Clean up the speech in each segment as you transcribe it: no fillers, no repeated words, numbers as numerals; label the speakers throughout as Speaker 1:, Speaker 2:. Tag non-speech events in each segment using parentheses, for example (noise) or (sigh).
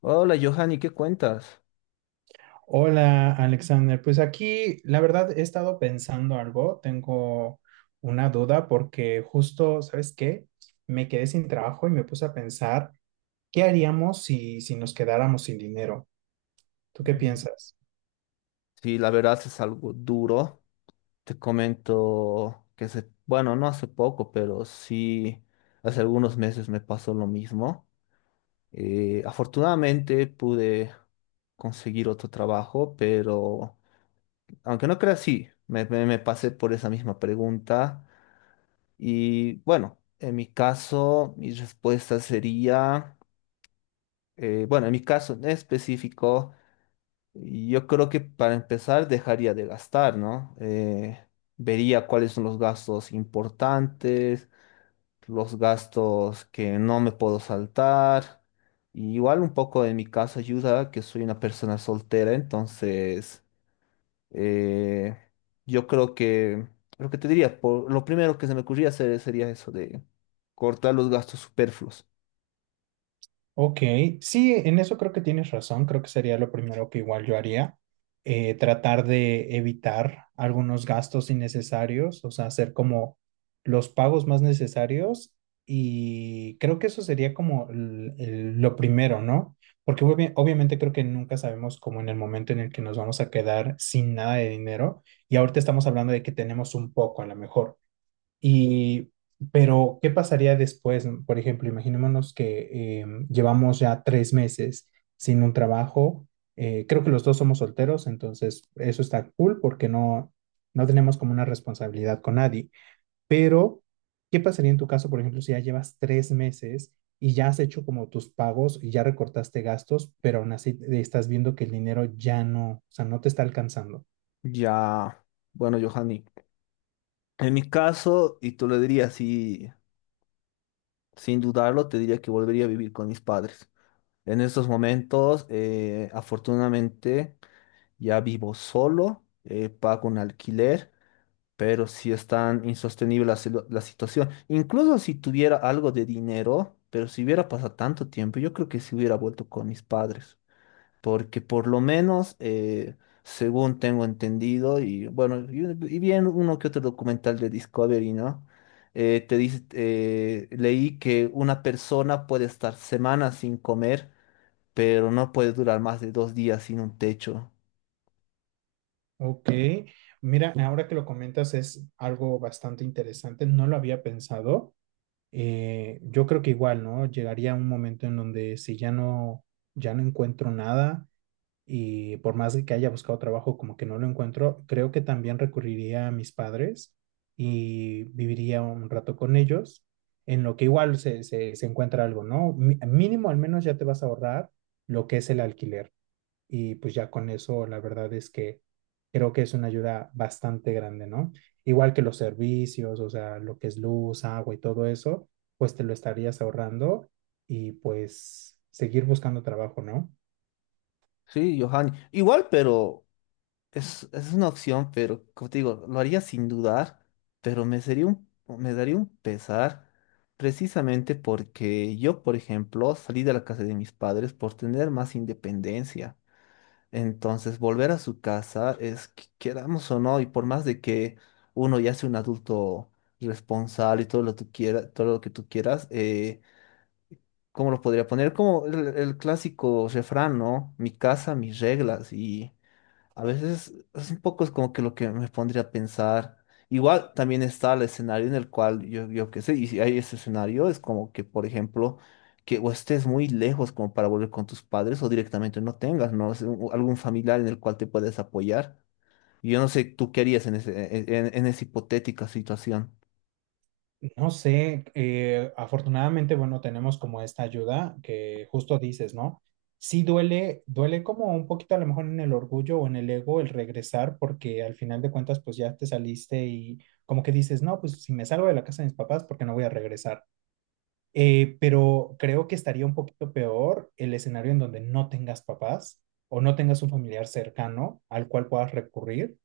Speaker 1: Hola, Johanny, ¿qué cuentas?
Speaker 2: Hola, Alexander. Pues aquí, la verdad, he estado pensando algo. Tengo una duda porque justo, ¿sabes qué? Me quedé sin trabajo y me puse a pensar, ¿qué haríamos si nos quedáramos sin dinero? ¿Tú qué
Speaker 1: Mm.
Speaker 2: piensas?
Speaker 1: Sí, la verdad es algo duro. Te comento que hace, bueno, no hace poco, pero sí, hace algunos meses me pasó lo mismo. Afortunadamente pude conseguir otro trabajo, pero aunque no creas, sí, me pasé por esa misma pregunta. Y bueno, en mi caso, mi respuesta sería, bueno, en mi caso en específico. Yo creo que para empezar dejaría de gastar, ¿no? Vería cuáles son los gastos importantes, los gastos que no me puedo saltar. Y igual un poco en mi caso ayuda que soy una persona soltera, entonces eh, yo creo que lo que te diría, por, lo primero que se me ocurría hacer sería eso de cortar los gastos superfluos.
Speaker 2: Ok, sí, en eso creo que tienes razón, creo que sería lo primero que igual yo haría, tratar de evitar algunos gastos innecesarios, o sea, hacer como los pagos más necesarios y creo que eso sería como lo primero, ¿no? Porque obviamente creo que nunca sabemos como en el momento en el que nos vamos a quedar sin nada de dinero y ahorita estamos hablando de que tenemos un poco a lo mejor. Y, pero, ¿qué pasaría después? Por ejemplo, imaginémonos que llevamos ya tres meses sin un trabajo. Creo que los dos somos solteros, entonces eso está cool porque no, no tenemos como una responsabilidad con nadie. Pero, ¿qué pasaría en tu caso, por ejemplo, si ya llevas tres meses y ya has hecho como tus pagos y ya recortaste gastos, pero aún así estás viendo que el dinero ya no, o sea, no te está alcanzando?
Speaker 1: Ya, bueno, Johanny, en mi caso, y tú lo dirías, sí. Sin dudarlo, te diría que volvería a vivir con mis padres. En estos momentos, afortunadamente, ya vivo solo, pago un alquiler, pero sí es tan insostenible la situación. Incluso si tuviera algo de dinero, pero si hubiera pasado tanto tiempo, yo creo que sí hubiera vuelto con mis padres porque por lo menos, según tengo entendido, y bueno, y bien uno que otro documental de Discovery, ¿no? Leí que una persona puede estar semanas sin comer, pero no puede durar más de dos días sin un techo.
Speaker 2: Ok, mira, ahora que lo comentas es algo bastante interesante, no lo había pensado. Yo creo que igual, ¿no? Llegaría un momento en donde ya no encuentro nada y por más de que haya buscado trabajo, como que no lo encuentro, creo que también recurriría a mis padres y viviría un rato con ellos, en lo que igual se encuentra algo, ¿no? Mínimo al menos ya te vas a ahorrar lo que es el alquiler y pues ya con eso la verdad es que creo que es una ayuda bastante grande, ¿no? Igual que los servicios, o sea, lo que es luz, agua y todo eso, pues te lo estarías ahorrando y pues seguir buscando trabajo, ¿no?
Speaker 1: Sí, Johanny. Igual, pero es una opción, pero como te digo, lo haría sin dudar, pero me sería un, me daría un pesar precisamente porque yo, por ejemplo, salí de la casa de mis padres por tener más independencia. Entonces, volver a su casa es, que- queramos o no, y por más de que uno ya sea un adulto responsable y todo lo que tú quieras, todo lo que tú quieras, ¿cómo lo podría poner? Como el clásico refrán, ¿no? Mi casa, mis reglas, a veces es un poco es como que lo que me pondría a pensar. Igual también está el escenario en el cual yo qué sé, y si hay ese escenario, es como que, por ejemplo, que o estés muy lejos como para volver con tus padres o directamente no tengas, ¿no? Es un- algún familiar en el cual te puedes apoyar. Y yo no sé, ¿tú qué harías en en esa hipotética situación?
Speaker 2: No sé, afortunadamente, bueno, tenemos como esta ayuda que justo dices, ¿no? Sí duele, duele como un poquito a lo mejor en el orgullo o en el ego el regresar porque al final de cuentas pues ya te saliste y como que dices, no, pues si me salgo de la casa de mis papás, ¿por qué no voy a regresar? Pero creo que estaría un poquito peor el escenario en donde no tengas papás o no tengas un familiar cercano al cual puedas recurrir.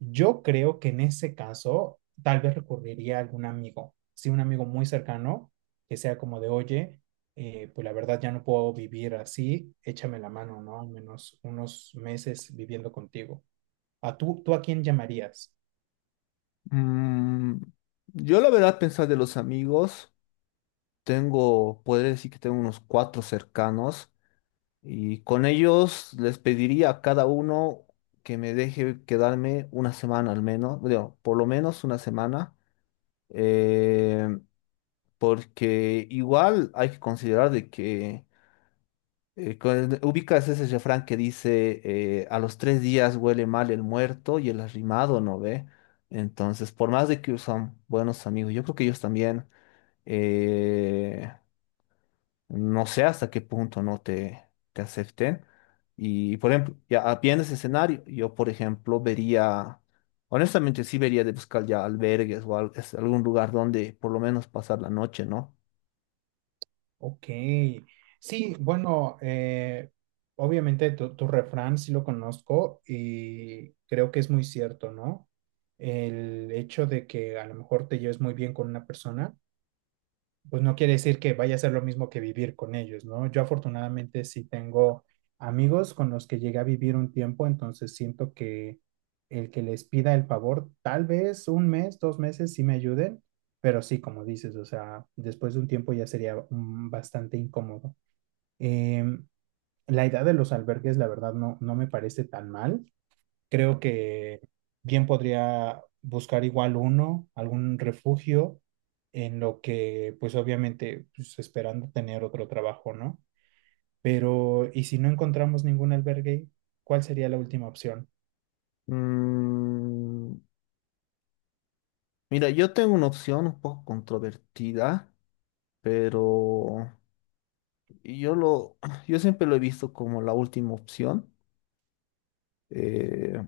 Speaker 2: Yo creo que en ese caso tal vez recurriría a algún amigo, sí, un amigo muy cercano que sea como de, oye, pues la verdad ya no puedo vivir así, échame la mano, ¿no? Al menos unos meses viviendo contigo. Tú a quién llamarías?
Speaker 1: Mm, yo la verdad pensar de los amigos, tengo, podría decir que tengo unos cuatro cercanos. Y con ellos les pediría a cada uno que me deje quedarme una semana al menos, digo, por lo menos una semana, eh, porque igual hay que considerar de que, con- ubicas ese refrán que dice, a los tres días huele mal el muerto y el arrimado no ve. Entonces, por más de que son buenos amigos, yo creo que ellos también... eh, no sé hasta qué punto no te, te acepten. Y, por ejemplo, viendo ese escenario, yo, por ejemplo, vería, honestamente, sí vería de buscar ya albergues algún lugar donde por lo menos pasar la noche, ¿no?
Speaker 2: Ok, sí, bueno, obviamente tu refrán sí lo conozco y creo que es muy cierto, ¿no? El hecho de que a lo mejor te lleves muy bien con una persona pues no quiere decir que vaya a ser lo mismo que vivir con ellos, ¿no? Yo afortunadamente sí tengo amigos con los que llegué a vivir un tiempo, entonces siento que el que les pida el favor, tal vez un mes, dos meses sí me ayuden, pero sí, como dices, o sea, después de un tiempo ya sería bastante incómodo. Em, la idea de los albergues, la verdad, no, no me parece tan mal. Creo que bien podría buscar igual uno, algún refugio, en lo que, pues obviamente, pues esperando tener otro trabajo, ¿no? Pero, ¿y si no encontramos ningún albergue, cuál sería la última opción?
Speaker 1: Mm, mira, yo tengo una opción un poco controvertida, pero yo lo, (clears throat) yo siempre lo he visto como la última opción. Eh,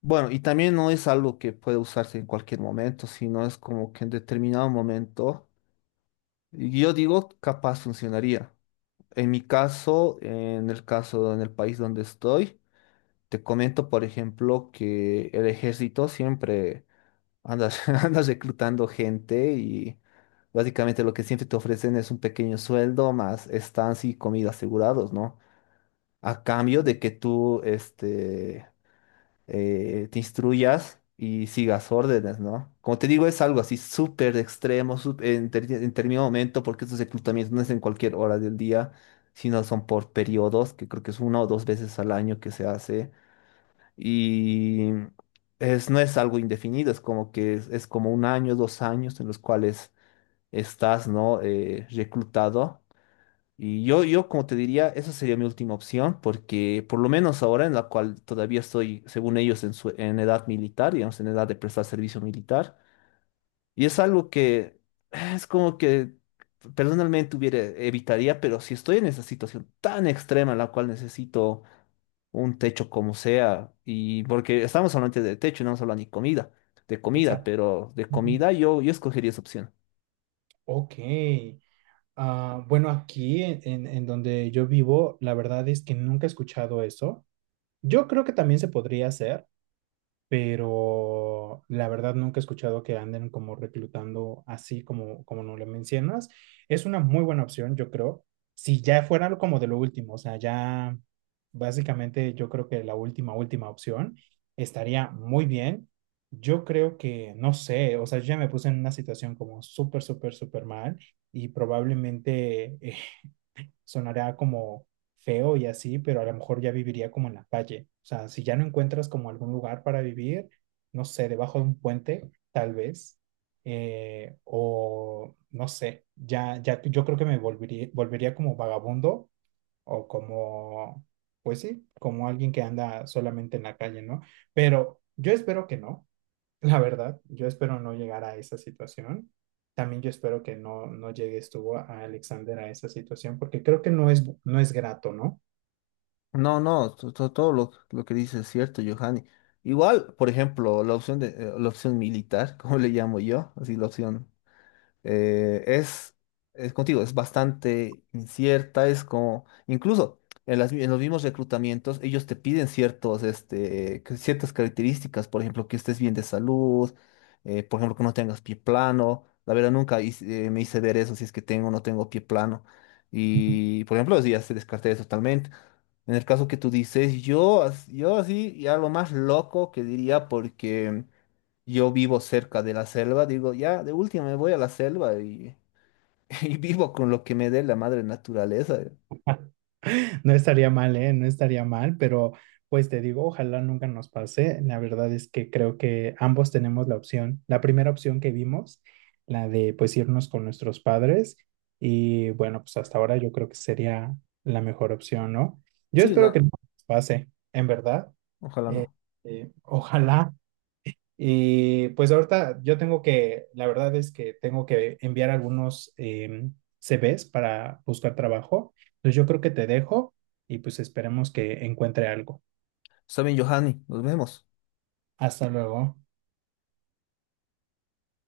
Speaker 1: bueno, y también no es algo que puede usarse en cualquier momento, sino es como que en determinado momento yo digo, capaz funcionaría. En mi caso, en el país donde estoy, te comento, por ejemplo, que el ejército siempre anda, (laughs) anda reclutando gente y básicamente lo que siempre te ofrecen es un pequeño sueldo más estancia y comida asegurados, ¿no? A cambio de que tú, este, te instruyas y sigas órdenes, ¿no? Como te digo, es algo así súper extremo, en determinado momento, porque estos reclutamientos no es en cualquier hora del día, sino son por periodos, que creo que es una o dos veces al año que se hace, y es, no es algo indefinido, es como que es como un año, dos años en los cuales estás, ¿no? Reclutado. Como te diría, esa sería mi última opción, porque por lo menos ahora en la cual todavía estoy, según ellos, en edad militar, digamos, en edad de prestar servicio militar, y es algo que es como que personalmente hubiera, evitaría, pero si estoy en esa situación tan extrema en la cual necesito un techo como sea, y porque estamos hablando de techo, no estamos hablando ni comida, de comida,
Speaker 2: Exacto.
Speaker 1: pero de
Speaker 2: Ujú.
Speaker 1: comida yo escogería esa opción.
Speaker 2: Ok. Ah, bueno, aquí en donde yo vivo, la verdad es que nunca he escuchado eso. Yo creo que también se podría hacer, pero la verdad nunca he escuchado que anden como reclutando así como, como no le mencionas. Es una muy buena opción, yo creo. Si ya fuera algo como de lo último, o sea, ya básicamente yo creo que la última, última opción estaría muy bien. Yo creo que, no sé, o sea, yo ya me puse en una situación como súper, súper, súper mal y probablemente (laughs) sonará como feo y así, pero a lo mejor ya viviría como en la calle. O sea, si ya no encuentras como algún lugar para vivir, no sé, debajo de un puente, tal vez, o no sé, ya yo creo que me volvería, volvería como vagabundo o como, pues sí, como alguien que anda solamente en la calle, ¿no? Pero yo espero que no. La verdad, yo espero no llegar a esa situación. También yo espero que no, no llegues tú a Alexander a esa situación, porque creo que no es, no es grato, ¿no?
Speaker 1: No, no, todo lo que dices es cierto, Johanny. Igual, por ejemplo, la opción de la opción militar, (laughs) como le llamo yo, así la opción eh, es, es contigo, es bastante incierta, es como, incluso en, en los mismos reclutamientos, ellos te piden ciertos, este, que- ciertas características, por ejemplo, que estés bien de salud, por ejemplo, que no tengas pie plano. La verdad, nunca hice- me hice ver eso, si es que tengo o no tengo pie plano.
Speaker 2: (laughs)
Speaker 1: Y, por ejemplo, así ya se descarté totalmente. En el caso que tú dices, yo así, ya lo más loco que diría, porque yo vivo cerca de la selva, digo, ya, de última me voy a la selva y, (laughs) y vivo con lo que me dé la madre naturaleza.
Speaker 2: No estaría mal, ¿eh? No estaría mal, pero pues te digo, ojalá nunca nos pase. La verdad es que creo que ambos tenemos la opción, la primera opción que vimos, la de pues irnos con nuestros padres y bueno, pues hasta ahora yo creo que sería la mejor opción, ¿no? Yo
Speaker 1: Sí,
Speaker 2: espero que
Speaker 1: la,
Speaker 2: no nos pase, en verdad.
Speaker 1: ojalá
Speaker 2: Eh,
Speaker 1: no.
Speaker 2: ojalá. Y pues ahorita yo tengo que, la verdad es que tengo que enviar algunos CVs para buscar trabajo. Entonces yo creo que te dejo y pues esperemos que encuentre algo.
Speaker 1: Está bien, Johanny, nos vemos.
Speaker 2: Hasta luego.